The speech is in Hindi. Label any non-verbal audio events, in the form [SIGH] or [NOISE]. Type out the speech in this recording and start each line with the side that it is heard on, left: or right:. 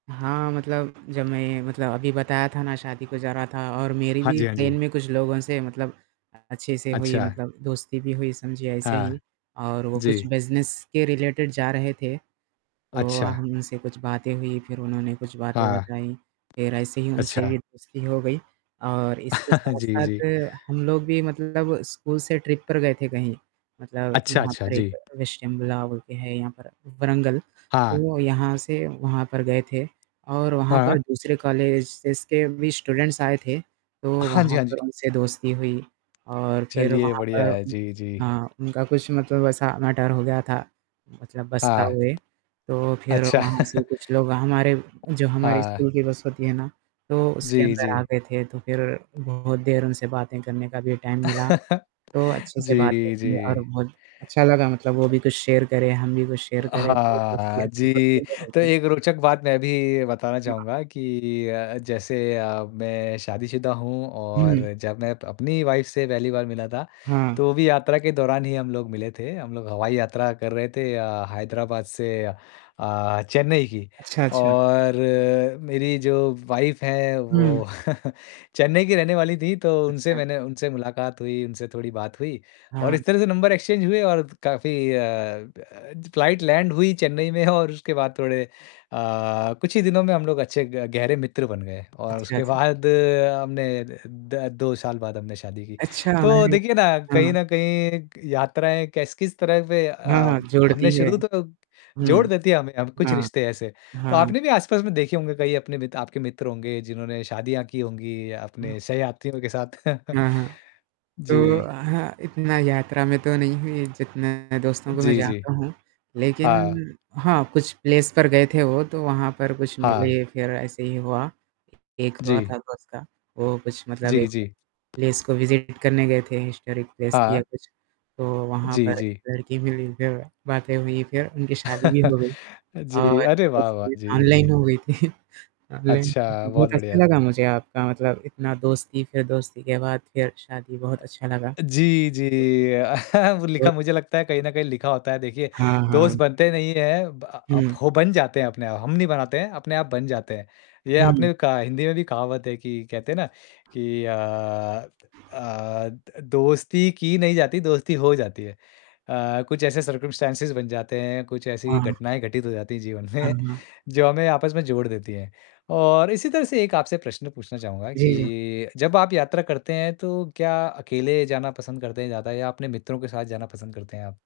right: हाँ, मतलब जब मैं मतलब अभी बताया था ना शादी को जा रहा था और मेरी
left: हाँ
right: भी
left: जी, हाँ जी।
right: ट्रेन में कुछ लोगों से मतलब अ, अच्छे से हुई
left: अच्छा।
right: मतलब दोस्ती भी हुई समझिए ऐसे ही
left: हाँ,
right: और वो कुछ
left: जी।
right: बिज़नेस के रिलेटेड जा रहे थे, तो अ,
left: अच्छा।
right: हमसे कुछ बातें हुई फिर उन्होंने कुछ बातें
left: हाँ।
right: बताई फ़िर एसे ही उनसे
left: अच्छा।
right: दोस्ती हो गई, और इसके
left: [LAUGHS] जी, जी।
right: साथ-साथ हम लोग भी मतलब स्कूल से ट्रिप पर गए थे कहीं। मतलब
left: अच्छा,
right: यहाँ
left: अच्छा।
right: पर एक
left: जी।
right: विशटिमला बोलके है यहाँ पर व्रंगल।
left: हाँ।
right: तो यहाँ से वहाँ पर गए थे और वहाँ पर
left: हाँ।
right: दूसरे कॉलेजेज़ के भी स्टूडेंट्स आए थे, तो
left: हाँ जी,
right: वहाँ
left: हाँ जी।
right: पर उनसे दोस्ती हुई और फिर
left: चलिए
right: वहाँ
left: बढ़िया
right: पर
left: है।
right: उ
left: जी, जी।
right: हाँ, उनका कुछ मतलब ऐसा मैटर हो गया था मतलब बस का
left: हाँ।
right: हुए। तो फ़िर
left: अच्छा।
right: वहाँ से
left: [LAUGHS]
right: कुछ लोग हमारे जो हमारी
left: हाँ।
right: स्कूल की बस होती है ना तो उसके
left: जी,
right: अंदर आ
left: जी।
right: गए थे तो फिर बहुत देर उनसे बातें करने का भी टाइम मिला
left: [LAUGHS]
right: तो अच्छे से
left: जी,
right: बात
left: जी।
right: करी और बहुत अच्छा लगा मतलब वो भी कुछ शेयर करे, हम भी कुछ शेयर
left: अ,
right: करे तो दोस्ती
left: हाँ।
right: अच्छी
left: जी,
right: पक्के मे
left: तो
right: होगी।
left: एक रोचक बात मैं भी बताना
right: जी हाँ।
left: चाहूँगा कि अ, जैसे अ, मैं शादीशुदा हूँ
right: हुँ।
left: और जब मैं अप अपनी ही वाइफ़ से पहली वाल मिला था,
right: हाँ।
left: तो भी यात्रा के दौरान ही हम लोग मिले थे। हम लोग हवाई यात्रा कर रहे थे अ, हैदराबाद से अ अ, चेन्नई की
right: अच्छा, अच्छा।
left: और मेरी जो वाइफ़ हैं
right: हुँ।
left: वो [CHUCKLES] चेन्नई की रहने वाली थी तो उनसे
right: अच्छा।
left: मैंने उनसे मुलाकात हुई, उनसे थोड़ी बात हुई और
right: हाँ।
left: इस तरह से नंबर एक्सचेंज हुए और त काफ़ी अ अ, ज फ़्लाइट लैंड हुई चेन्नई में [CHUCKLES] और उसके बाद थोड़े अ, कुछ ही दिनों में हम लोग अच्छे ग गहरे मित्र बन गए और
right: अच्छा
left: उसके
right: जी।
left: बाद हमने द द 2 साल बाद हमने शादी की।
right: अच्छा,
left: तो
right: हमारे लिए
left: देखिए ना कहीं
right: हाँ।
left: न कहीं यात्राएँ कैस किस तरह पे
right: हाँ, हाँ,
left: अ,
right: जोड़ती
left: हमने
right: है।
left: शुरू तो
right: हुँ।
left: जोड़ देती है हमें हम कुछ
right: हाँ,
left: रिश्ते ऐसे। तो
right: हाँ।
left: आपने भी आस-पास में देखे होंगे कई अपने मित आपके मित्र होंगे जिन्होंने शादियाँ की होंगी
right: हुँ।
left: अपने सहयात्रियों के साथ। [CHUCKLES]
right: हाँ, हाँ। तो
left: जी।
right: हाँ, इतना यात्रा में तो नहीं है जितने दोस्तों को मैं
left: जी, जी।
right: जानता हूँ लेकिन
left: हाँ।
right: हाँ, कुछ प्लेस पर गए थे वो, तो वहाँ पर कुछ
left: हाँ।
right: मिले फिर ऐसे ही हुआ। एक हुआ
left: जी।
right: था दोस्त का, वो कुछ मतलब
left: जी,
right: एक
left: जी।
right: प्लेस को विजिट करने गए थे हिस्टोरिक प्लेस थी या
left: हाँ।
right: कुछ तो वहाँ
left: जी,
right: पर
left: जी।
right: लड़की मिली जो बातें हुई फिर उनकी शादी भी
left: [LAUGHS]
right: हो गई
left: जी,
right: और
left: अरे वाह, वाह!
right: दोस्ती
left: जी,
right: ऑनलाइन
left: जी।
right: हुई थी। ऑनलाइन
left: अच्छा, बहुत
right: बहुत
left: बढ़िया।
right: अच्छा लगा मुझे आपका मतलब इतना दोस्ती फ़िर दोस्ती के बाद फिर शादी बहुत अच्छा लगा।
left: जी,
right: बिल्कुल,
left: जी, अ, [CHUCKLES] वो लिखा
right: और
left: मुझे लगता है कहीं न कहीं लिखा होता है देखिए,
right: हाँ,
left: दोस्त
right: हाँ।
left: बनते नहीं हैं ब अ, अब
right: हुँ।
left: हो बन जाते हैं अपने आप, हम नहीं बनाते हैं, अपने आप बन जाते हैं। ये
right: हुँ।
left: आपने कहा हिंदी में भी कहावत है कि कहते हैं ना कि अ अ, द दोस्ती की नहीं जाती, दोस्ती हो जाती है। अ, कुछ ऐसे सर्कम्स्टैंसेज़ बन जाते हैं, कुछ ऐसी
right: हाँ।
left: घटनाएँ घटित हो जाती हैं जीवन
right: हाँ,
left: में,
right: हाँ।
left: जो हमें आपस में जोड़ देती हैं और इसी तरह से एक आपसे प्रश्न पूछना चाहूँगा
right: जी, जी।
left: कि जब आप यात्रा करते हैं तो क्या अकेले जाना पसंद करते हैं ज़्यादा या अपने मित्रों के साथ जाना पसंद करते हैं आप?